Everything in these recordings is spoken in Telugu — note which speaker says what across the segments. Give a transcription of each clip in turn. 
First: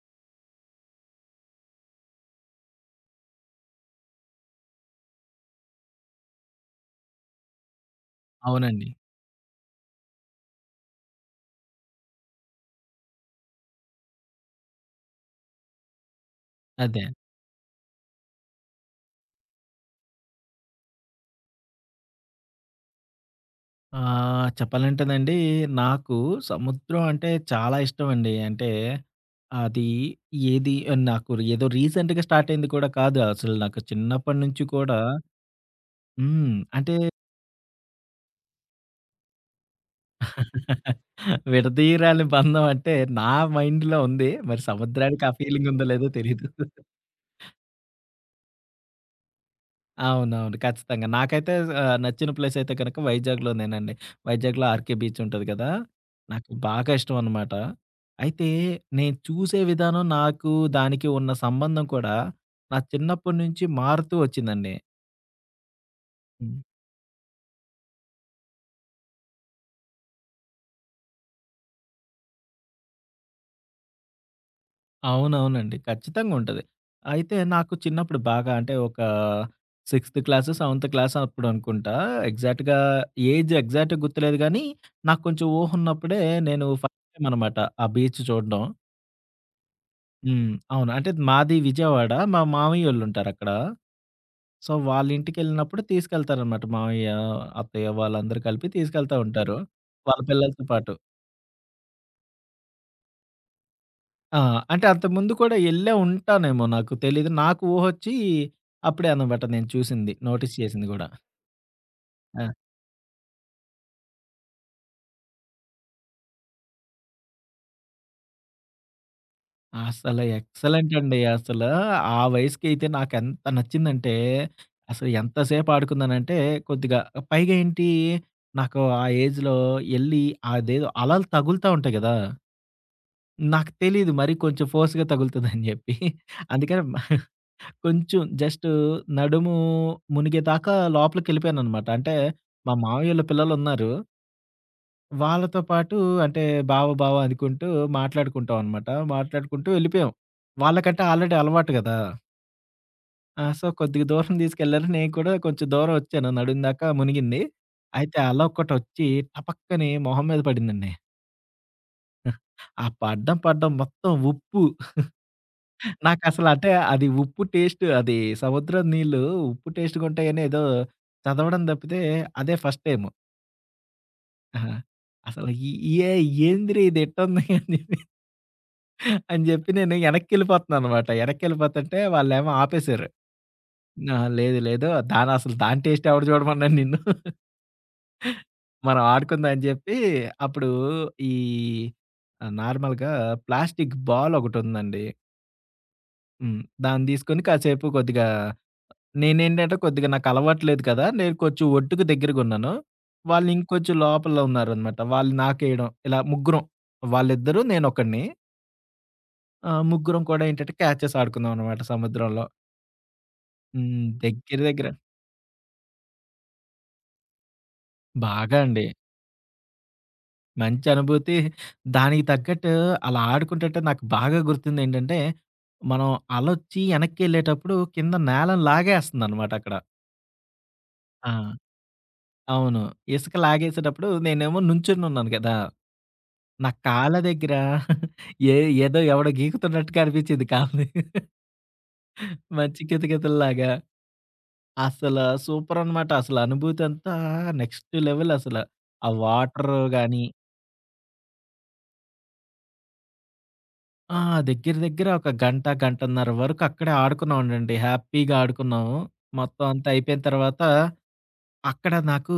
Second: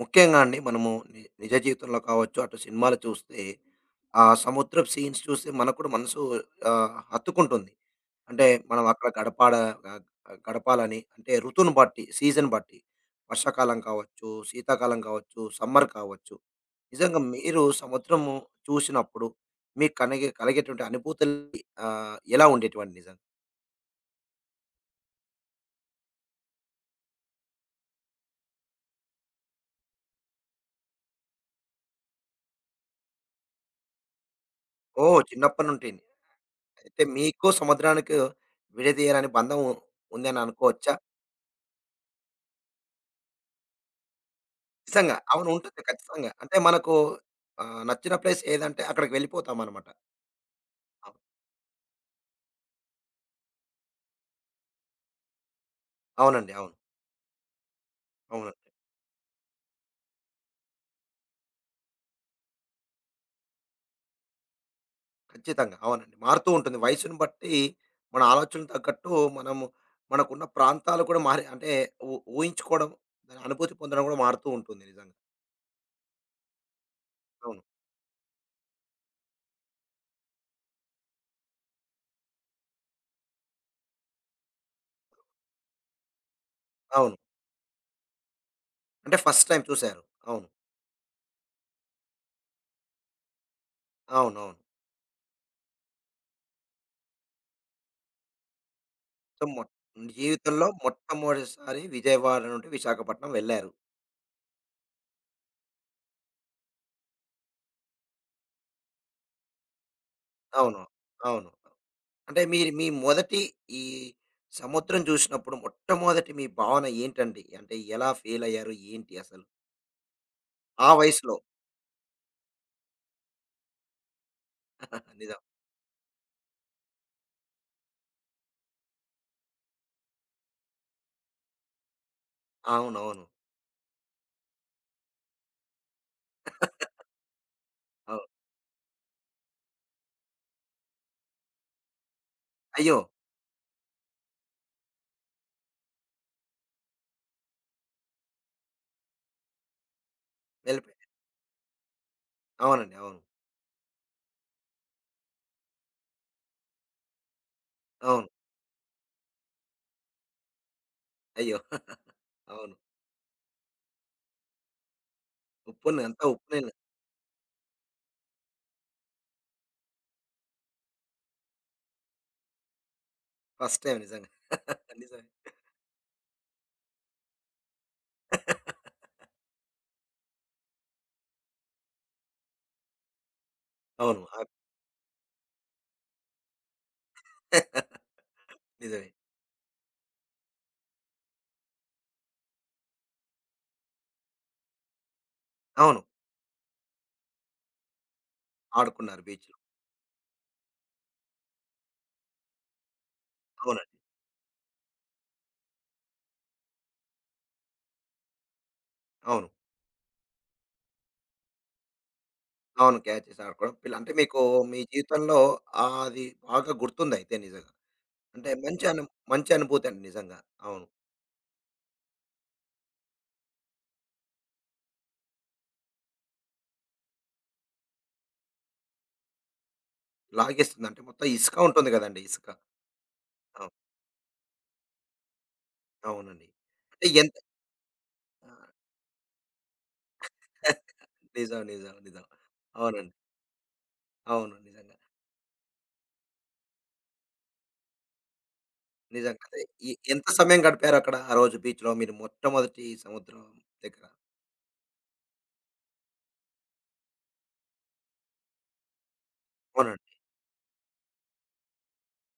Speaker 1: ముఖ్యంగా అండి మనము ని నిజ జీవితంలో కావచ్చు, అటు సినిమాలు చూస్తే, ఆ సముద్రపు సీన్స్ చూస్తే మనకు కూడా మనసు హత్తుకుంటుంది. అంటే మనం
Speaker 2: అవునండి.
Speaker 1: అక్కడ ఆహ్, గడపాలని అంటే ఋతువుని బట్టి, సీజన్ బట్టి వర్షాకాలం కావచ్చు, శీతాకాలం కావచ్చు, సమ్మర్ కావచ్చు.
Speaker 2: అదే.
Speaker 1: నిజంగా మీరు సముద్రము చూసినప్పుడు మీకు కలిగేటువంటి అనుభూతులు ఎలా ఉండేటివండి నిజంగా?
Speaker 2: చెప్పాలంటేనండి నాకు సముద్రం అంటే చాలా ఇష్టమండి. అంటే అది ఏది నాకు ఏదో రీసెంట్‌గా స్టార్ట్ అయింది కూడా కాదు. అసలు నాకు చిన్నప్పటి నుంచి కూడా
Speaker 1: ఓహ్! చిన్నప్పటి నుండి.
Speaker 2: అంటే
Speaker 1: అయితే మీకు సముద్రానికి విడదీయరాని బంధం ఉందని అనుకోవచ్చా?
Speaker 2: విడదీయరాని బంధం అంటే నా మైండ్‌లో ఉంది. మరి
Speaker 1: నిజంగా.
Speaker 2: సముద్రానికి ఆ
Speaker 1: అవును.
Speaker 2: ఫీలింగ్
Speaker 1: ఉంటుంది
Speaker 2: ఉందో లేదో
Speaker 1: ఖచ్చితంగా.
Speaker 2: తెలీదు.
Speaker 1: అంటే మనకు నచ్చిన ప్లేస్ ఏదంటే అక్కడికి వెళ్ళిపోతామనమాట.
Speaker 2: అవునవును. ఖచ్చితంగా.
Speaker 1: అవును.
Speaker 2: నాకైతే నచ్చిన ప్లేసయితే గనక వైజాగ్‌లోనేనండి. వైజాగ్‌లో 'ఆర్‌కే బీచ్' ఉంటది కదా! నాకు
Speaker 1: అవునండి. అవును.
Speaker 2: బాగా ఇష్టం అనమాట. అయితే
Speaker 1: అవునండి.
Speaker 2: నేను చూసే విధానం, నాకు దానికి ఉన్న సంబంధం కూడా నా చిన్నప్పటి నుంచి మారుతూ వచ్చిందండి.
Speaker 1: ఖచ్చితంగా. అవునండి. మారుతూ
Speaker 2: హ్మ్.
Speaker 1: ఉంటుంది. వయసును బట్టి మన ఆలోచనలకు తగ్గట్టు మనము మనకున్న ప్రాంతాలు కూడా మారి అంటే ఊ ఊహించుకోవడం, దాని అనుభూతి పొందడం కూడా మారుతూ ఉంటుంది నిజంగా.
Speaker 2: అవునవునండి. ఖచ్చితంగా ఉంటది. అయితే
Speaker 1: అవును.
Speaker 2: నాకు చిన్నప్పుడు బాగా అంటే ఒక 6థ్ క్లాసు, 7థ్ క్లాస్ అప్పుడు అనుకుంటా. ఎగ్జాక్ట్‌గా ఏజ్ ఎగ్జాక్ట్‌గా గుర్తులేదు గానీ, నాకు కొంచెం ఊహ ఉన్నప్పుడే నేను ఫస్ట్
Speaker 1: అవును.
Speaker 2: టైమ్ అనమాట ఆ బీచ్ చూడడం.
Speaker 1: అంటే ఫస్ట్ టైమ్ చూసారు. అవును.
Speaker 2: హ్మ్. అవును. అంటే మాది విజయవాడ. మా మామయ్యోళ్ళుంటారక్కడ.
Speaker 1: అవునవును.
Speaker 2: సో, వాళ్ళింటికెళ్ళినప్పుడు తీసుకెళ్తారనమాట. మామయ్య, అత్తయ్య వాళ్ళందరూ కలిపి తీసుకెళ్తా
Speaker 1: సో,
Speaker 2: ఉంటారు.
Speaker 1: మొ
Speaker 2: వాళ్ళ
Speaker 1: జీవితంలో
Speaker 2: పిల్లలతో పాటు.
Speaker 1: మొట్టమొదటిసారి విజయవాడ నుండి విశాఖపట్నం వెళ్లారు.
Speaker 2: ఆ! అంటే అంతకుముందు కూడా ఎళ్ళే ఉంటానేమో నాకు తెలీదు. నాకు ఊహొచ్చి అప్పుడే అనమాట నేను చూసింది. నోటీస్
Speaker 1: అవును.
Speaker 2: చేసింది గూడా.
Speaker 1: అవును. అంటే
Speaker 2: ఆ!
Speaker 1: మీరు మీ మొదటి ఈ సముద్రం చూసినప్పుడు మొట్టమొదటి మీ భావన ఏంటండి? అంటే ఎలా ఫీల్ అయ్యారు? ఏంటి అసలు?
Speaker 2: అసల
Speaker 1: ఆ
Speaker 2: ఎక్సలెంట్ అండి.
Speaker 1: వయసులో.
Speaker 2: అసల ఆ వయసుకైతే నాకెంత నచ్చిందంటే, అసలు ఎంత
Speaker 1: నిజం.
Speaker 2: సేపు ఆడుకున్నానంటే కొద్దిగా పైగా ఏంటి నాకు ఆ ఏజ్‌లో ఎళ్లి అదేదో అలలు తగులుతా ఉంటాయి గదా!
Speaker 1: అవునవును.
Speaker 2: నాకు తెలీదు మరి కొంచెం ఫోర్స్‌గా తగులుతదని జెప్పి. అందుకని
Speaker 1: అవును.
Speaker 2: కొంచెం
Speaker 1: అవును
Speaker 2: జస్ట్ నడుము మునిగేదాకా లోపలికెళ్ళిపోయాననమాట. అంటే మా
Speaker 1: అయ్యో!
Speaker 2: మామయ్యోళ్ళ పిల్లలున్నారు. వాళ్ళతో పాటు అంటే బావ, బావ అనుకుంటూ మాట్లాడుకుంటాం అనమాట. మాట్లాడుకుంటూ వెళ్ళిపోయాం.
Speaker 1: వెళ్ళిపోయారు.
Speaker 2: వాళ్ళకంటే ఆల్రెడీ అలవాటు గదా!
Speaker 1: అవునండి. అవును.
Speaker 2: ఆ! సో, కొద్దిగా దూరం తీసుకెళ్లారు. నేను కూడా కొంచెం దూరం వచ్చాను. నడుం దాకా మునిగింది. అయితే
Speaker 1: అవును.
Speaker 2: అల ఒకటొచ్చి టపక్కని మొహం మీద పడిందండి.
Speaker 1: అయ్యో! అవును.
Speaker 2: ఆ పడ్డం, పడ్డం మొత్తం ఉప్పు.
Speaker 1: ఉప్పు నీ అంతా ఉప్పు
Speaker 2: నాకసలు అంటే
Speaker 1: నీళ్ళు.
Speaker 2: అది ఉప్పు టేస్ట్ అది సముద్రం నీళ్ళు ఉప్పు టేస్ట్‌గా ఉంటాయని ఏదో చదవడం తప్పితే అదే ఫస్ట్ టైము.
Speaker 1: ఫస్ట్ టైమ్ నిజంగా. నిజమే.
Speaker 2: అసలు ఈ ఏ ఏందిరా ఇది ఎట్టుంది అని చెప్పి అని జెప్పి నేను యెనక్కెళ్ళిపోతున్నాననమాట. యెనక్కెళ్ళిపోతుంటే వాళ్ళేమో ఆపేశారు. అహా!
Speaker 1: అవును.
Speaker 2: లేదు, లేదు. అసలు దాని టేస్ట్ ఎవడు జూడమన్నాడు నిన్ను. మనం
Speaker 1: నిజమే.
Speaker 2: ఆడుకుందాం అని జెప్పి అప్పుడు ఈ నార్మల్‌గా ప్లాస్టిక్ బాలొకటుందండి.
Speaker 1: అవును.
Speaker 2: హ్మ్. దాన్ని తీసుకొని కాసేపు కొద్దిగా
Speaker 1: ఆడుకున్నారు బీచ్‌లో.
Speaker 2: నేనేంటంటే కొద్దిగా నాకలవాట్లేదు కదా! నేను కొంచెం ఒట్టుకి దగ్గరగున్నాను. వాళ్ళు
Speaker 1: అవునండి.
Speaker 2: ఇంకొంచెం లోపల ఉన్నారనమాట. వాళ్ళు నాకేయడం ఇలా ముగ్గురం. వాళ్ళిద్దరు నేనొకడిని.
Speaker 1: అవును.
Speaker 2: ముగ్గురం కూడా ఏంటంటే క్యాచెస్ ఆడుకున్నాం అనమాట సముద్రంలో.
Speaker 1: అవును. క్యాచ్ చేసి ఆడుకోవడం. పిల్ల
Speaker 2: హ్మ్.
Speaker 1: అంటే మీకు
Speaker 2: దగ్గర
Speaker 1: మీ
Speaker 2: దగ్గర
Speaker 1: జీవితంలో ఆది బాగా గుర్తుందయితే నిజంగా. అంటే
Speaker 2: బాగా అండి.
Speaker 1: మంచి అనుభూతి అండి నిజంగా. అవును.
Speaker 2: మంచి అనుభూతి. దానికి తగ్గట్టు అలా ఆడుకుంటుంటే నాకు బాగా గుర్తుందేంటంటే, మనం అలొచ్చి ఎనక్కేళ్ళేటప్పుడు కింద నేలను లాగేస్తుందనమాటక్కడ.
Speaker 1: లాగేస్తుంది. అంటే మొత్తం
Speaker 2: ఆ!
Speaker 1: ఇసుక ఉంటుంది గదండీ! ఇసుక.
Speaker 2: అవును. ఇసుక
Speaker 1: అవును.
Speaker 2: లాగేసేటప్పుడు నేనేమో నుంచొనున్నాను గదా!
Speaker 1: అవునండి.
Speaker 2: నా
Speaker 1: అంటే
Speaker 2: కాళ్ళ
Speaker 1: ఎంత
Speaker 2: దగ్గర ఏ ఏదో ఎవడో గీకుతున్నట్టుగా అనిపించింది కాలుని.
Speaker 1: నిజం. నిజం. నిజం.
Speaker 2: మంచి
Speaker 1: అవునండి.
Speaker 2: కితకితల్లాగా.
Speaker 1: అవును. నిజంగా.
Speaker 2: అసల సూపరనమాట. అసల అనుభూతంతా నెక్స్ట్ లెవెల్ అసల. ఆ
Speaker 1: నిజంగా. అదే
Speaker 2: వాటరు గాని
Speaker 1: ఎంత సమయం గడిపారక్కడ ఆ రోజు బీచ్‌లో మీరు మొట్టమొదటి సముద్రం దగ్గర?
Speaker 2: ఆ! దగ్గర దగ్గర ఒక గంట, గంటన్నర వరకు అక్కడే ఆడుకున్నామండండి. హ్యాపీగా ఆడుకున్నాము. మొత్తం అంతా
Speaker 1: అవునండి.
Speaker 2: అయిపోయిన తర్వాత, అక్కడ నాకు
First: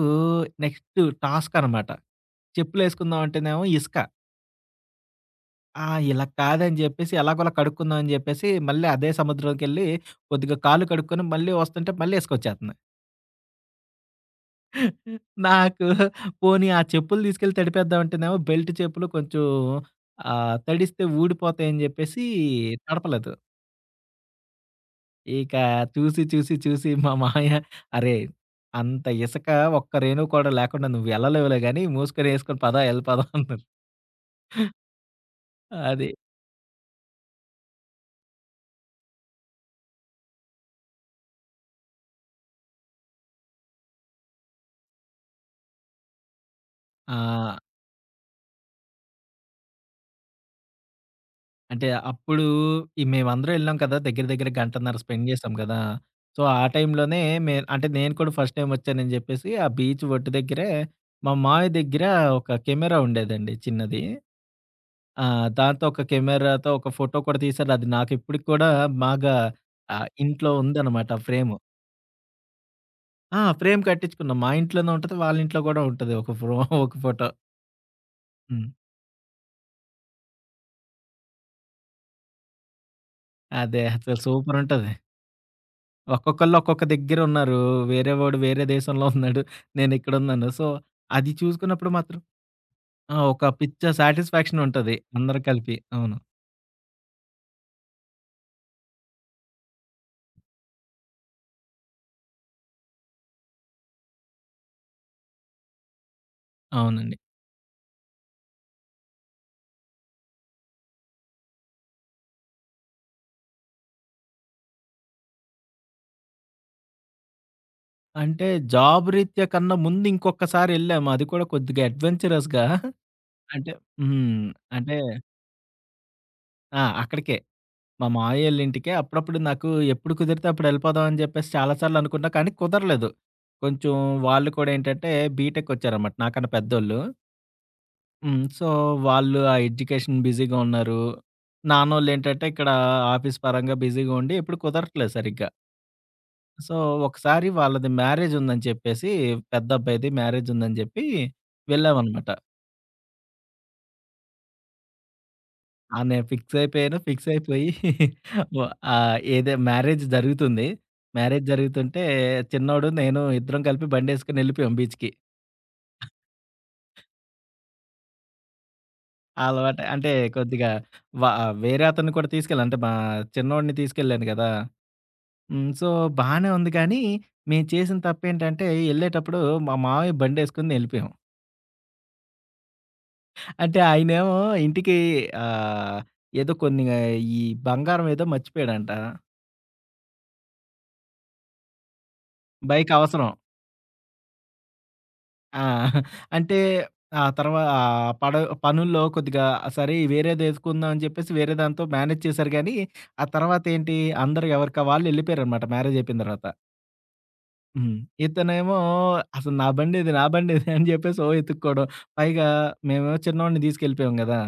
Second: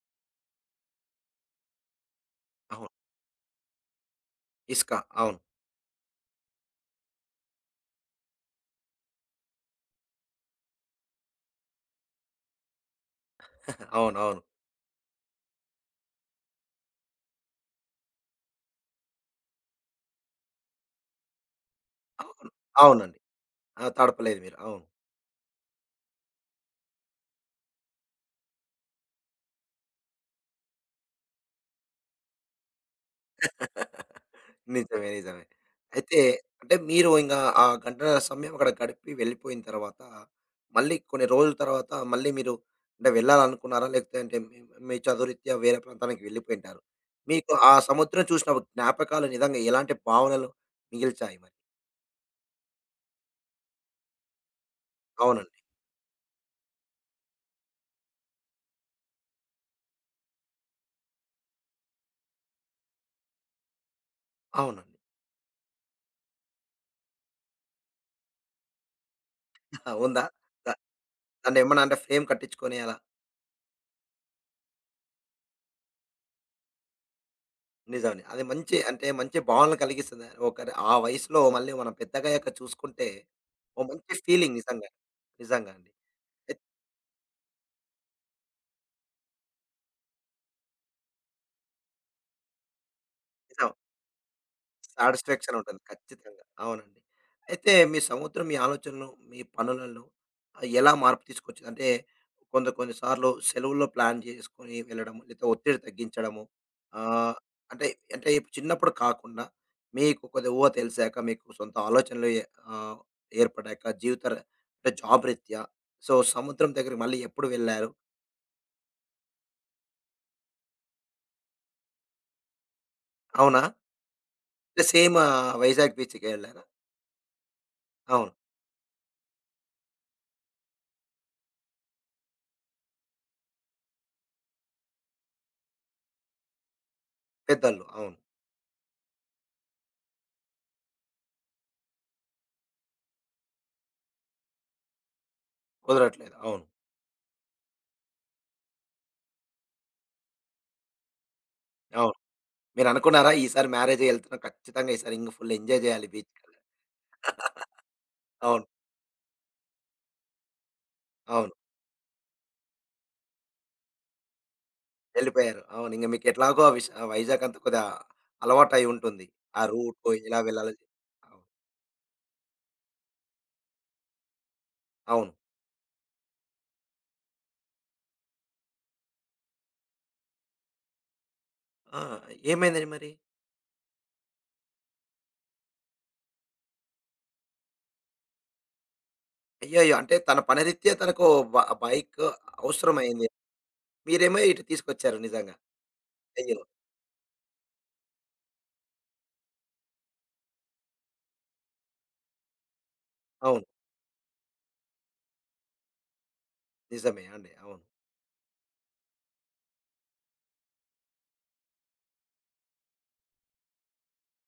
Speaker 2: నెక్స్ట్ టాస్క్ అనమాట.
Speaker 1: అవును.
Speaker 2: చెప్పులేసుకుందామంటేనేమో ఇసుక.
Speaker 1: ఇసుక. అవును.
Speaker 2: ఆ! ఇలా కాదని జెప్పేసి ఎలాగోలా కడుక్కుందాం అని జెప్పేసి, మళ్ళీ అదే సముద్రంకెళ్ళి కొద్దిగా కాళ్ళు కడుక్కొని మళ్ళీ వస్తుంటే మళ్ళీ ఇసుకొచ్చేత్తంది.
Speaker 1: అవునవును.
Speaker 2: నాకు పోనీ ఆ చెప్పులు తీసుకెళ్ళి తడిపేద్దామంటేనేమో బెల్ట్ చెప్పులు కొంచెం తడిస్తే ఊడిపోతాయని జెప్పేసి
Speaker 1: అవును. అవును అవునండి.
Speaker 2: తడపలేదు.
Speaker 1: ఆ! తడపలేదు మీరు. అవును.
Speaker 2: ఇక చూసి మా మామయ్య "అరేయ్! అంత ఇసక ఒక్క రేణువు కూడా లేకుండా నువ్వెళ్ళలేవులే గాని, మూసుకొని ఏసుకొని పదా ఎళ్ళిపోదాం" అన్నారు.
Speaker 1: నిజమే. నిజమే.
Speaker 2: అది.
Speaker 1: అయితే అంటే మీరు ఇంగా ఆ గంట సమయం అక్కడ గడిపి వెళ్ళిపోయిన తర్వాత, మళ్ళీ కొన్ని రోజుల తర్వాత మళ్ళీ మీరు అంటే వెళ్ళాలనుకున్నారా? లేకపోతే అంటే మీ మీ చదువురీత్యా వేరే ప్రాంతానికి వెళ్ళిపోయుంటారు. మీకు
Speaker 2: ఆహ్,
Speaker 1: ఆ సముద్రం చూసిన జ్ఞాపకాలు నిజంగా ఎలాంటి భావనలు మిగిల్చాయి మరి?
Speaker 2: అంటే అప్పుడు మేమందరం ఎళ్ళాం కదా! దగ్గర దగ్గర గంటన్నర స్పెండ్ చేశాం
Speaker 1: అవునండి.
Speaker 2: కదా! సో, ఆ టైంలోనే అంటే నేను కూడా ఫస్ట్ టైమ్ వచ్చానని చెప్పేసి, ఆ బీచ్ ఒడ్డు దగ్గరే మా మావయ్య దగ్గర ఒక కెమెరా ఉండేదండి చిన్నది.
Speaker 1: అవునండి.
Speaker 2: ఆ! దాంతో ఒక కెమెరాతో ఒక ఫోటో కూడా తీశారు. అది నాకిప్పటికి కూడా బాగా
Speaker 1: ఉందా?
Speaker 2: ఇంట్లో
Speaker 1: దా
Speaker 2: ఉందనమాట ఫ్రేమ్.
Speaker 1: దాన్నేమన్నా అంటే ఫ్రేమ్ కట్టించుకొని అలా
Speaker 2: ఆ! ఫ్రేమ్ కట్టించుకున్నాం. మా ఇంట్లోనే ఉంటది. వాళ్ళ ఇంట్లో గూడా ఉంటది. ఒక ఫోటో.
Speaker 1: నిజమే. అది
Speaker 2: హ్మ్.
Speaker 1: మంచి అంటే మంచి భావనలు కలిగిస్తుంది. ఒకరి ఆ వయసులో మళ్ళీ మనం పెద్దగయ్యాక చూసుకుంటే, ఓ
Speaker 2: అదే
Speaker 1: మంచి
Speaker 2: అసలు
Speaker 1: ఫీలింగ్ నిజంగా.
Speaker 2: సూపరుంటది.
Speaker 1: నిజంగా అండి.
Speaker 2: ఒక్కొక్కళ్ళు ఒక్కొక్క దగ్గరున్నారు. వేరే వాడు వేరే దేశంలో ఉన్నాడు. నేనిక్కడున్నాను. సో, అది చూసుకున్నప్పుడు మాత్రం ఆ! ఒక
Speaker 1: నిజం.
Speaker 2: పిచ్చ సాటిస్ఫాక్షన్ ఉంటది. అందరం
Speaker 1: సాటిస్ఫాక్షన్
Speaker 2: కలిపి.
Speaker 1: ఉంటుంది.
Speaker 2: అవును.
Speaker 1: ఖచ్చితంగా. అవునండి. అయితే మీ సముద్రం మీ ఆలోచనలు, మీ పనులలో ఎలా మార్పు తీసుకొచ్చింది? అంటే కొంత కొన్ని సార్లు సెలవుల్లో ప్లాన్ చేసుకొని వెళ్ళడం, లేతే ఒత్తిడి తగ్గించడము.
Speaker 2: అవునండి.
Speaker 1: ఆహ్, అంటే అంటే ఇప్పుడు చిన్నప్పుడు కాకుండా మీకు కొద్దిగా ఊహ తెలిసాక, మీకు సొంత ఆలోచనలు ఆహ్, ఏర్పడ్డాక జీవిత ర అంటే జాబ్ రీత్యా సో, సముద్రం దగ్గరికి మళ్ళీ ఎప్పుడు వెళ్లారు?
Speaker 2: అంటే జాబ్ రీత్యా కన్నా ముందు ఇంకొకసారెళ్ళాము. అది కూడా కొద్దిగా అడ్వెంచరస్‌గా.
Speaker 1: అవునా?
Speaker 2: అంటే హ్మ్. అంటే
Speaker 1: సేమ్ వైజాగ్ బీచ్‌కే వెళ్లారా?
Speaker 2: ఆ! అక్కడికే. మా
Speaker 1: అవును.
Speaker 2: మావయ్యోళ్ళింటికే. అప్పుడప్పుడు నాకు ఎప్పుడు కుదిరితే అప్పుడు వెళ్ళిపోదాం అని చెప్పేసి చాలా సార్లు అనుకున్నా. కానీ కుదరలేదు. కొంచెం వాళ్ళు కూడా ఏంటంటే బీటెక్ వచ్చారన్నమాట. నాకన్నా పెద్దోళ్ళు.
Speaker 1: పెద్దోళ్ళు. అవును.
Speaker 2: హ్మ్. సో, వాళ్ళు ఆ ఎడ్యుకేషన్ బిజీగా ఉన్నారు. నాన్నోళ్ళేంటంటే ఇక్కడ ఆఫీస్ పరంగా బిజీగా ఉండి ఎప్పుడు కుదరట్లేదు సరిగ్గా.
Speaker 1: కుదరట్లేదు. అవును.
Speaker 2: సో, ఒకసారి వాళ్ళది మ్యారేజ్ ఉందని చెప్పేసి పెద్ద అబ్బాయిది మ్యారేజ్ ఉందని చెప్పి
Speaker 1: అవును.
Speaker 2: వెళ్ళామన్నమాట.
Speaker 1: మీరనుకున్నారా? ఈసారి మ్యారేజే ఎళ్తున్నాం ఖచ్చితంగా ఈసారి ఇంగ ఫుల్ ఎంజాయ్
Speaker 2: ఆ!
Speaker 1: జేయాలి
Speaker 2: నేను ఫిక్స్
Speaker 1: బీచ్‌కెళ్ళి.
Speaker 2: అయిపోయాను. ఫిక్స్ అయిపోయి వ
Speaker 1: అవును.
Speaker 2: ఏదే మ్యారేజ్ జరుగుతుంది. మ్యారేజ్
Speaker 1: అవును.
Speaker 2: జరుగుతుంటే చిన్నోడు, నేను ఇద్దరం కలిపి బండేసుకొని ఎళ్ళిపోయాం బీచ్‌కి.
Speaker 1: ఎళ్ళిపోయారు. అవును. ఇంగ మీకెట్లాగో ఆ విష్ ఆ వైజాగ్ అంతా కొద్దిగా అలవాటయి ఉంటుంది. ఆ
Speaker 2: అలవాటు అంటే
Speaker 1: రూటు ఎలా
Speaker 2: కొద్దిగా
Speaker 1: వెళ్ళాలి
Speaker 2: వ
Speaker 1: అవును.
Speaker 2: వేరే అతన్ని కూడా తీసుకెళ్ళాను. అంటే మా చిన్నోడిని తీసుకెళ్ళాను గదా!
Speaker 1: అవును.
Speaker 2: హ్మ్. సో, బానే ఉంది కానీ, మేము చేసిన తప్పేంటంటే ఎళ్ళేటప్పుడు మా మావయ్య బండేసుకొని ఎళ్ళిపోయాం.
Speaker 1: ఆ! ఏమైందండి మరి?
Speaker 2: అంటే ఆయనేమో ఇంటికి ఆహ్, ఏదో కొన్ని ఈ బంగారం ఏదో మర్చిపోయాడంట.
Speaker 1: అయ్యయ్యో! అంటే తన పనిరీత్యా తనకు బ బైక్
Speaker 2: బైక్
Speaker 1: అవసరమైంది.
Speaker 2: అవసరం.
Speaker 1: మీరేమో ఇటు తీసుకొచ్చారు నిజంగా.
Speaker 2: ఆ! అంటే
Speaker 1: అయ్యో!
Speaker 2: ఆ తర్వా పనుల్లో కొద్దిగా సరే వేరేదేసుకుందాం అని చెప్పేసి వేరే దాంతో మేనేజ్ చేశారు గానీ, ఆ
Speaker 1: అవును.
Speaker 2: తర్వాతేంటి అందరూ ఎవరికా వాళ్ళు యెళ్ళిపోయారనమాట మ్యారేజయిపోయిన తర్వాత.
Speaker 1: నిజమే అండి. అవును.
Speaker 2: హ్మ్. ఇతనేమో అసలు నా బండిది, నా బండిది అని జెప్పేసి ఓ ఎతుక్కోవడం. పైగా మేమేమో చిన్నోడిని తీసుకెళ్ళిపోయాం గదా!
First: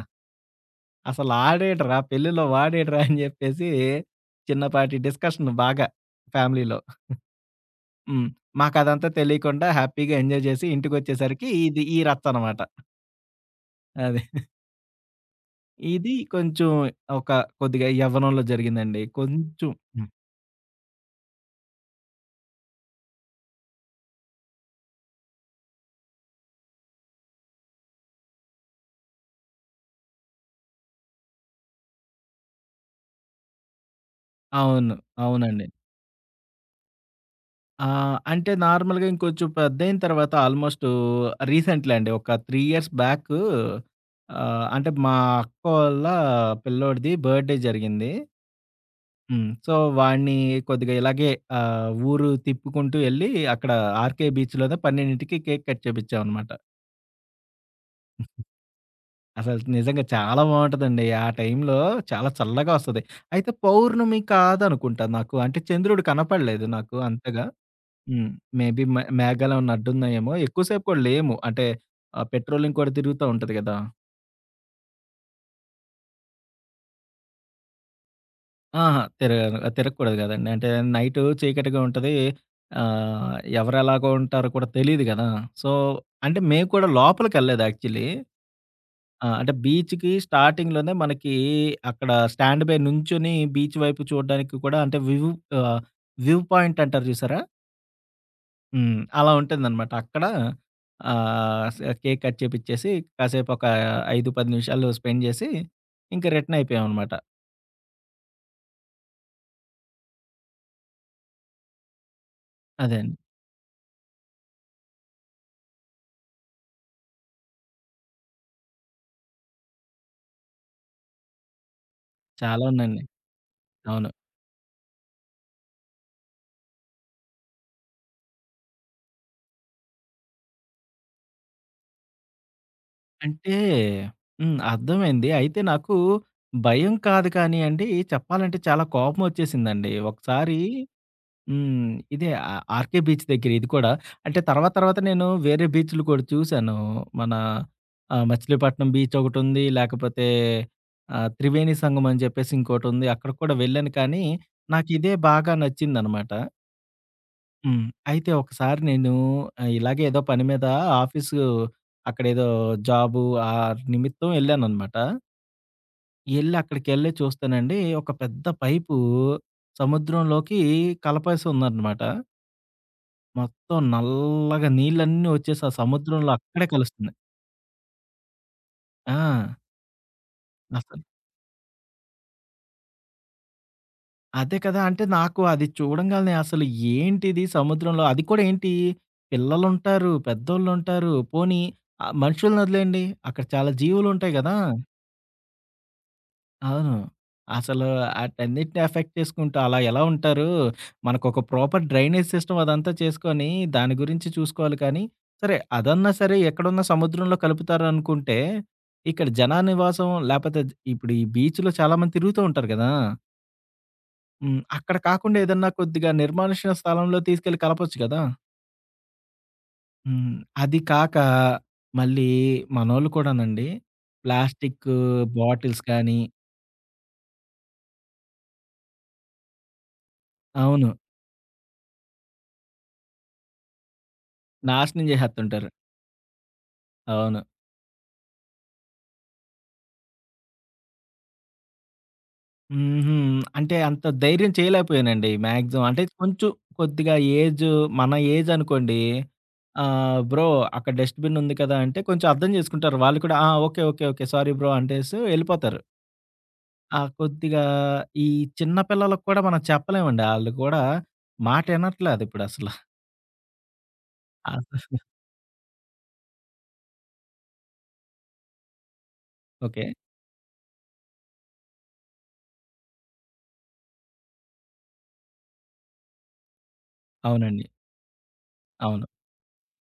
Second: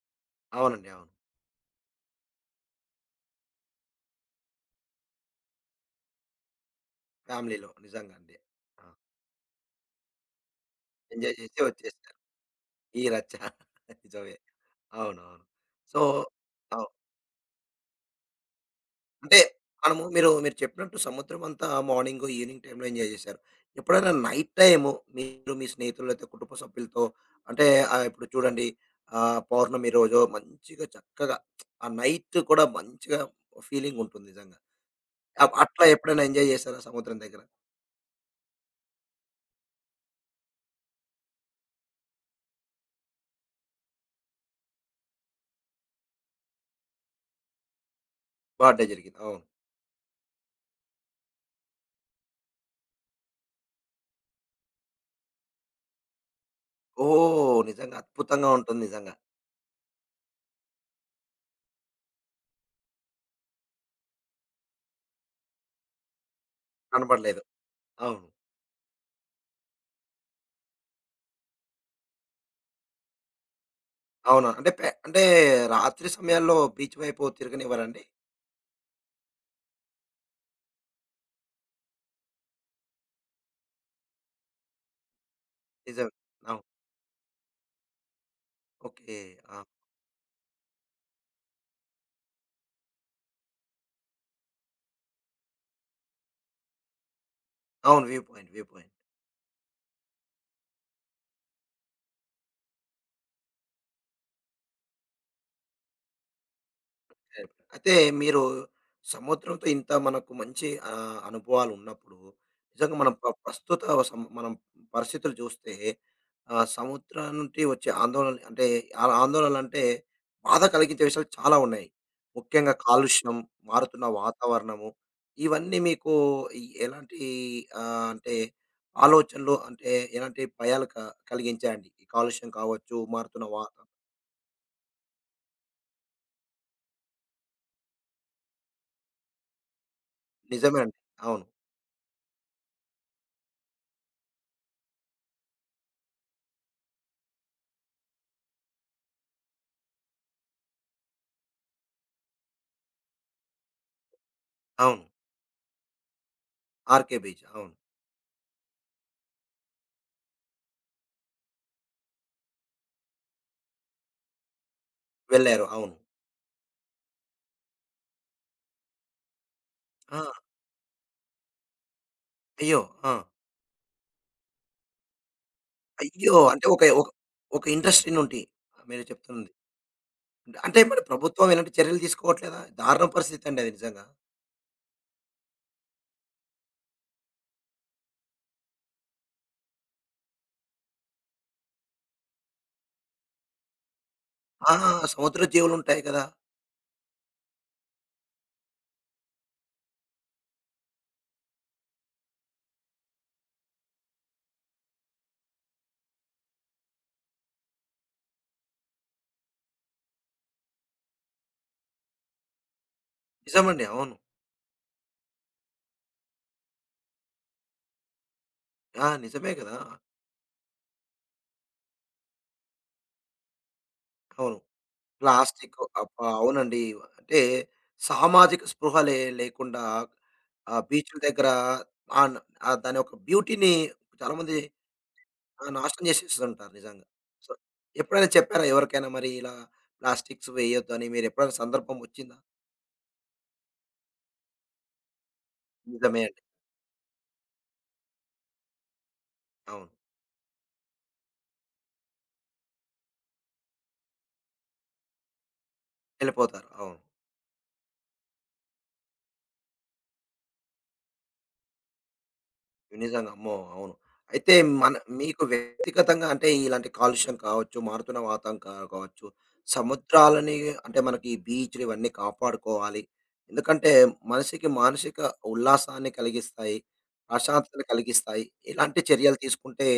Speaker 1: అవునండి. అవును.
Speaker 2: అసలు ఆడేంట్రా పెళ్ళిలో వాడేంట్రా అని జెప్పేసి చిన్నపాటి డిస్కషన్ బాగా ఫ్యామిలీలో.
Speaker 1: ఫ్యామిలీలో నిజంగా
Speaker 2: హ్మ్.
Speaker 1: అండి. ఆ!
Speaker 2: మాకదంతా తెలియకుండా హ్యాపీగా ఎంజాయ్ జేసి
Speaker 1: ఎంజాయ్
Speaker 2: ఇంటికొచ్చేసరికి
Speaker 1: జేసి
Speaker 2: ఇది ఈ
Speaker 1: వచ్చేసారు.
Speaker 2: రచ్చ అనమాట.
Speaker 1: ఈ రచ్చ నిజమే.
Speaker 2: అది.
Speaker 1: అవునవును. సో
Speaker 2: ఇది కొంచెం
Speaker 1: అవు
Speaker 2: ఒక కొద్దిగా యవ్వనంలో జరిగిందండి.
Speaker 1: అంటే
Speaker 2: కొంచెం
Speaker 1: మనము
Speaker 2: హ్మ్.
Speaker 1: మీరు, మీరు చెప్పినట్టు సముద్రం అంతా మార్నింగు, ఈవెనింగ్ టైమ్‌లో ఎంజాయ్ చేశారు. ఎప్పుడైనా నైట్ టైము మీరు మీ స్నేహితులతో, కుటుంబ సభ్యులతో అంటే ఇప్పుడు చూడండి పౌర్ణమి రోజో మంచిగా చక్కగా ఆ నైట్ కూడా మంచిగా ఫీలింగ్ ఉంటుంది నిజంగా.
Speaker 2: అవును.
Speaker 1: అప్
Speaker 2: అవునండి.
Speaker 1: అట్లా ఎప్పుడైనా ఎంజాయ్ చేశారా సముద్రం దగ్గర?
Speaker 2: అంటే నార్మల్‌గా ఇంకొంచెం పెద్దయిన తర్వాత ఆల్‌మోస్ట్ రీసెంట్‌లీ అండి. ఒక 3 ఇయర్స్ బ్యాక్ అంటే మా అక్కోళ్ళ పిల్లోడిది బర్త్‌డే జరిగింది.
Speaker 1: బర్త్‌డే జరిగింది. అవును.
Speaker 2: హ్మ్. సో, వాడిని కొద్దిగా ఇలాగే ఊరు తిప్పుకుంటూ ఎళ్లి అక్కడ ఆర్‌కే బీచ్‌లోనే 12కి కేక్ కట్ చేపిచ్చామనమాట.
Speaker 1: ఓహ్! నిజంగా అద్భుతంగా ఉంటుంది నిజంగా.
Speaker 2: అసలు నిజంగా చాలా బావుంటదండి. ఆ టైంలో చాలా చల్లగా వస్తది. అయితే పౌర్ణమి కాదనుకుంటా నాకు. అంటే చంద్రుడు కనపడలేదు నాకు
Speaker 1: కనపడలేదు.
Speaker 2: అంతగా.
Speaker 1: అవును.
Speaker 2: హ్మ్. మేబీ మేఘాలేమన్నా అడ్డున్నాయేమో. ఎక్కువ సేపు కూడా లేము. అంటే పెట్రోలింగ్ కూడా తిరుగుతా ఉంటది గదా!
Speaker 1: అవునా? అంటే పె అంటే రాత్రి సమయాల్లో బీచ్ వైపు తిరగనివ్వరండి?
Speaker 2: అహా! తిరగను తిరగకూడదు గదండీ. అంటే నైటు చీకటిగా ఉంటది. ఆహ్, ఎవరెలాగా ఉంటారో కూడా తెలీదు గదా! సో,
Speaker 1: నిజమే.
Speaker 2: అంటే
Speaker 1: అవును.
Speaker 2: మేము కూడా లోపలికెళ్ళలేదు యాక్చువల్లీ.
Speaker 1: ఓకే.
Speaker 2: ఆ! అంటే
Speaker 1: ఆ!
Speaker 2: బీచ్‌కి స్టార్టింగ్‌లోనే మనకి అక్కడ స్టాండ్ బై నుంచొని బీచ్ వైపు చూడడానికి కూడా అంటే ఆహ్, వ్యూ పాయింట్ అంటారు చూసారా?
Speaker 1: అవును. View point. View point.
Speaker 2: హ్మ్. అలా ఉంటుందనమాట. అక్కడ కేక్ కట్ చేపిచ్చేసి కాసేపు ఒక 5, 10 నిమిషాలు స్పెండ్ చేసి ఇంక రిటర్న్ అయిపోయామనమాట.
Speaker 1: కరెక్ట్. అయితే మీరు సముద్రంతో ఇంత మనకు మంచి అనుభవాలున్నప్పుడు నిజంగా
Speaker 2: అదే అండి.
Speaker 1: మనం ప్రస్తుత సం మనం పరిస్థితులు చూస్తే సముద్రం నుండి వచ్చే ఆందోళనలు అంటే ఆ ఆందోళనలంటే బాధ కలిగించే విషయాలు చాలా ఉన్నాయి.
Speaker 2: చాలా
Speaker 1: ముఖ్యంగా
Speaker 2: ఉందండి.
Speaker 1: కాలుష్యం, మారుతున్న
Speaker 2: అవును.
Speaker 1: వాతావరణము ఇవన్నీ మీకు ఎలాంటి అంటే ఆలోచనలు అంటే ఎలాంటి భయాలు కలిగించాయండి? ఈ కాలుష్యం కావచ్చు, మారుతున్న
Speaker 2: అంటే
Speaker 1: వాత
Speaker 2: హ్మ్. అర్థమైంది. అయితే నాకు భయం కాదు కానియండి చెప్పాలంటే చాలా కోపమొచ్చేసిందండి. ఒకసారి
Speaker 1: నిజమే అండి. అవును.
Speaker 2: హ్మ్. ఇదే ఆ 'ఆర్‌కే బీచ్' దగ్గర ఇది కూడా. అంటే తర్వాత తర్వాత నేను వేరే బీచ్‌లు కూడా చూసాను. మన మచిలీపట్నం బీచ్ ఒకటుంది. లేకపోతే త్రివేణి సంగమం అని చెప్పేసి ఇంకోటుంది. అక్కడికి కూడా వెళ్ళాను కానీ
Speaker 1: అవును.
Speaker 2: నాకిదే బాగా నచ్చిందనమాట.
Speaker 1: RK beach. అవును.
Speaker 2: హ్మ్. అయితే ఒకసారి నేను ఇలాగే ఏదో పని మీద ఆఫీసు అక్కడేదో జాబు ఆ నిమిత్తం ఎళ్ళాననమాట.
Speaker 1: వెళ్లారు. అవును.
Speaker 2: ఎళ్లి అక్కడికెళ్ళి చూస్తానండి ఒక పెద్ద పైపు
Speaker 1: ఆ!
Speaker 2: సముద్రంలోకి కలపేసి ఉందనమాట.
Speaker 1: అయ్యో! ఆ!
Speaker 2: మొత్తం నల్లగా నీళ్ళన్నీ వచ్చేసి ఆ సముద్రంలో
Speaker 1: అయ్యో! అంటే
Speaker 2: అక్కడే
Speaker 1: ఒక ఒక
Speaker 2: కలుస్తున్నాయి.
Speaker 1: ఒక ఇండస్ట్రీ నుండి మీరు
Speaker 2: ఆ!
Speaker 1: చెప్తుంది. అంటే అంటే మరి
Speaker 2: అసలు.
Speaker 1: ప్రభుత్వం ఎలాంటి చర్యలు తీసుకోవట్లేదా? దారుణ పరిస్థితి అండి అది నిజంగా.
Speaker 2: అదే కదా! అంటే నాకు అది చూడంగాల్నే అసలు ఏంటిది సముద్రంలో అది కూడా ఏంటి పిల్లలుంటారు, పెద్దోళ్ళుంటారు, పోనీ మనుషుల్ని వదిలేయండి అక్కడ చాలా జీవులుంటాయి గదా!
Speaker 1: ఆ! సముద్ర జీవులుంటాయి కదా!
Speaker 2: అవును. అసలు ఆటన్నిటిని ఎఫెక్ట్ చేసుకుంటూ అలా ఎలా ఉంటారు? మనకొక ప్రాపర్ డ్రైనేజ్ సిస్టమ్ అదంతా చేసుకొని, దాని గురించి చూసుకోవాలి కానీ, సరే అదన్నా సరే ఎక్కడున్నా సముద్రంలో కలుపుతారనుకుంటే, ఇక్కడ జనానివాసం లేపోతే ఇప్పుడు ఈ బీచ్‌లో చాలా మంది తిరుగుతూ ఉంటారు గదా!
Speaker 1: నిజమండి. అవును.
Speaker 2: హ్మ్. అక్కడ కాకుండా ఏదన్నా కొద్దిగా నిర్మానుష్య స్థలంలో తీసుకెళ్ళి కలపొచ్చు గదా!
Speaker 1: ఆ! నిజమే కదా!
Speaker 2: హ్మ్. అది కాక మళ్ళీ మనోళ్ళు కూడానండి
Speaker 1: అవును.
Speaker 2: ప్లాస్టిక్కు
Speaker 1: ప్లాస్టిక్
Speaker 2: బాటిల్స్ కానీ
Speaker 1: అబ్బా! అవునండి. అంటే సామాజిక స్పృహ లేకుండా ఆ
Speaker 2: అవును.
Speaker 1: బీచ్‌ల దగ్గర ఆన్ ఆ దాని యొక్క బ్యూటీని చాలామంది
Speaker 2: నాశనం
Speaker 1: ఆ!
Speaker 2: జేసేత్తుంటారు.
Speaker 1: నాశనం చేసేస్తుంటారు నిజంగా.
Speaker 2: అవును.
Speaker 1: సో, ఎప్పుడైనా చెప్పారా ఎవరికైనా మరి ఇలా ప్లాస్టిక్స్ వేయొద్దని మీరెప్పుడైనా సందర్భం వచ్చిందా?
Speaker 2: హుహు. అంటే అంత ధైర్యం చేయలేకపోయానండి మాక్సిమం. అంటే
Speaker 1: నిజమే అండి.
Speaker 2: కొంచెం కొద్దిగా ఏజ్ మన ఏజ్ అనుకోండి.
Speaker 1: అవును.
Speaker 2: "బ్రో అక్కడ డస్ట్‌బిన్ ఉంది కదా!" అంటే కొంచెం అర్థం చేసుకుంటారు. వాళ్ళు కూడా "ఆ! Okay. Okay. Okay. Sorry bro" అంటేసి ఎళ్ళిపోతారు.
Speaker 1: వెళ్ళిపోతారు. అవును.
Speaker 2: ఆ! కొద్దిగా ఈ చిన్న పిల్లలకి కూడా మనం చెప్పలేమండి. ఆళ్ళు కూడా మాట ఇనట్లేదు ఇప్పుడసల.
Speaker 1: నిజంగా అమ్మో! అవును. అయితే
Speaker 2: అసలు
Speaker 1: మన మీకు వ్యక్తిగతంగా అంటే ఇలాంటి కాలుష్యం కావచ్చు, మారుతున్న వాతావరణం కావచ్చు,
Speaker 2: ఓకే.
Speaker 1: సముద్రాలని అంటే మనకి ఈ బీచ్‌లు ఇవన్నీ కాపాడుకోవాలి. ఎందుకంటే మనిషికి మానసిక ఉల్లాసాన్ని కలిగిస్తాయి,
Speaker 2: అవునండి.
Speaker 1: ప్రశాంతతను కలిగిస్తాయి. ఇలాంటి
Speaker 2: అవును.
Speaker 1: చర్యలు తీసుకుంటే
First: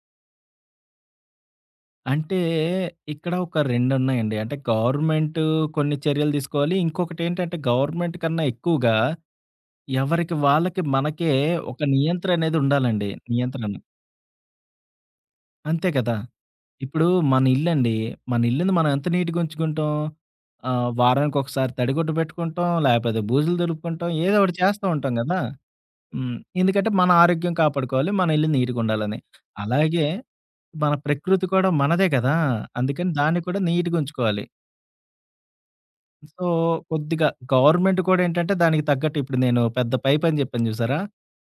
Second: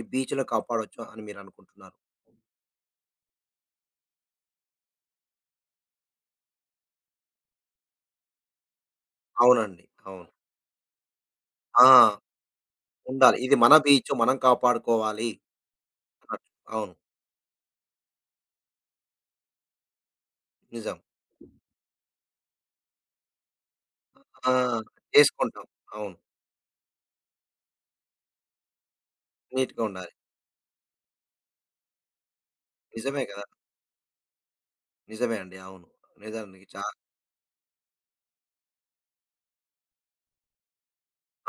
Speaker 1: ఈ బీచ్‌లు కాపాడొచ్చు అని మీరనుకుంటున్నారు?
Speaker 2: అంటే ఇక్కడ ఒక రెండున్నాయండి. అంటే గవర్నమెంట్ కొన్ని చర్యలు తీసుకోవాలి. ఇంకొకటేంటంటే గవర్నమెంట్ కన్నా ఎక్కువగా
Speaker 1: అవునండి. అవును.
Speaker 2: ఎవరికి వాళ్ళకి మనకే ఒక
Speaker 1: ఆ!
Speaker 2: నియంత్రనేది ఉండాలండి.
Speaker 1: ఉండాలి. ఇది మన
Speaker 2: నియంత్రణ.
Speaker 1: బీచ్ మనం కాపాడుకోవాలి
Speaker 2: అంతే కదా!
Speaker 1: అన్నట్టు. అవును.
Speaker 2: ఇప్పుడు మన ఇల్లండి. మన ఇల్లుని మనం ఎంత నీట్‌గా ఉంచుకుంటాం?
Speaker 1: నిజం.
Speaker 2: వారానికొకసారి తడిగుడ్డ పెట్టుకుంటాం, లేపోతే బూజులు దులుపుకుంటాం. ఏదో
Speaker 1: ఆ!
Speaker 2: ఒకటి చేస్తూ ఉంటాం గదా!
Speaker 1: చేసుకుంటాం. అవును.
Speaker 2: హ్మ్. ఎందుకంటే మన ఆరోగ్యం కాపాడుకోవాలి. మన ఇల్లు నీట్‌గుండాలని.
Speaker 1: నీట్‌గా
Speaker 2: అలాగే
Speaker 1: ఉండాలి.
Speaker 2: మన ప్రకృతి కూడా మనదే కదా! అందుకని
Speaker 1: నిజమే
Speaker 2: దాన్ని
Speaker 1: కదా!
Speaker 2: కూడా నీట్‌గా ఉంచుకోవాలి.
Speaker 1: నిజమే అండి. అవును.
Speaker 2: సో,
Speaker 1: నిజానికి చా
Speaker 2: కొద్దిగా గవర్నమెంట్ కూడా ఏంటంటే దానికి తగ్గట్టు ఇప్పుడు నేను పెద్ద పై పని జెప్పాను జూసారా?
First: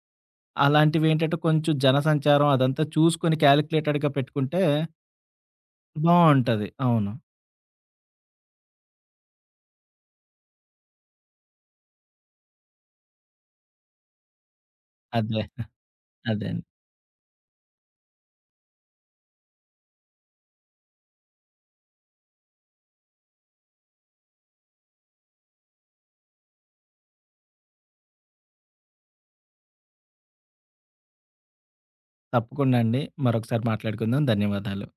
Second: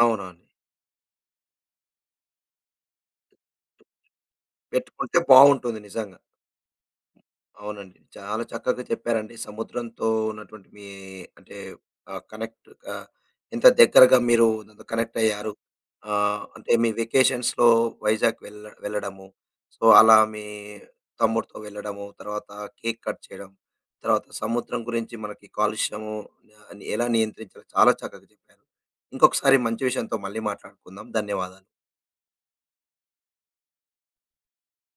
Speaker 1: అవునండి.
Speaker 2: అలాంటివేంటంటే కొంచెం జనసంచారం అదంతా చూసుకొని క్యాలిక్యులేటెడ్‌గా పెట్టుకుంటే
Speaker 1: పెట్టుకుంటే బావుంటుంది నిజంగా.
Speaker 2: బావుంటది. అవును.
Speaker 1: అవునండి. చాలా చక్కగా చెప్పారండి. సముద్రంతో ఉన్నటువంటి మీ అంటే కనెక్ట్ ఎంత దగ్గరగా మీరు కనెక్ట్
Speaker 2: అదే.
Speaker 1: అయ్యారు.
Speaker 2: అదే అండి.
Speaker 1: అంటే మీ వెకేషన్స్‌లో వైజాగ్ వెళ్ వెళ్ళడము. సో, అలా మీ తమ్ముడితో వెళ్ళడము, తర్వాత కేక్ కట్ చేయడం, తర్వాత సముద్రం గురించి మనకి కాలుష్యము ఎలా నియంత్రించాలో చాలా చక్కగా చెప్పారు. ఇంకొకసారి మంచి విషయంతో మళ్ళీ మాట్లాడుకుందాం. ధన్యవాదాలు.
Speaker 2: తప్పకుండా అండి. మరొకసారి మాట్లాడుకుందాం. ధన్యవాదాలు.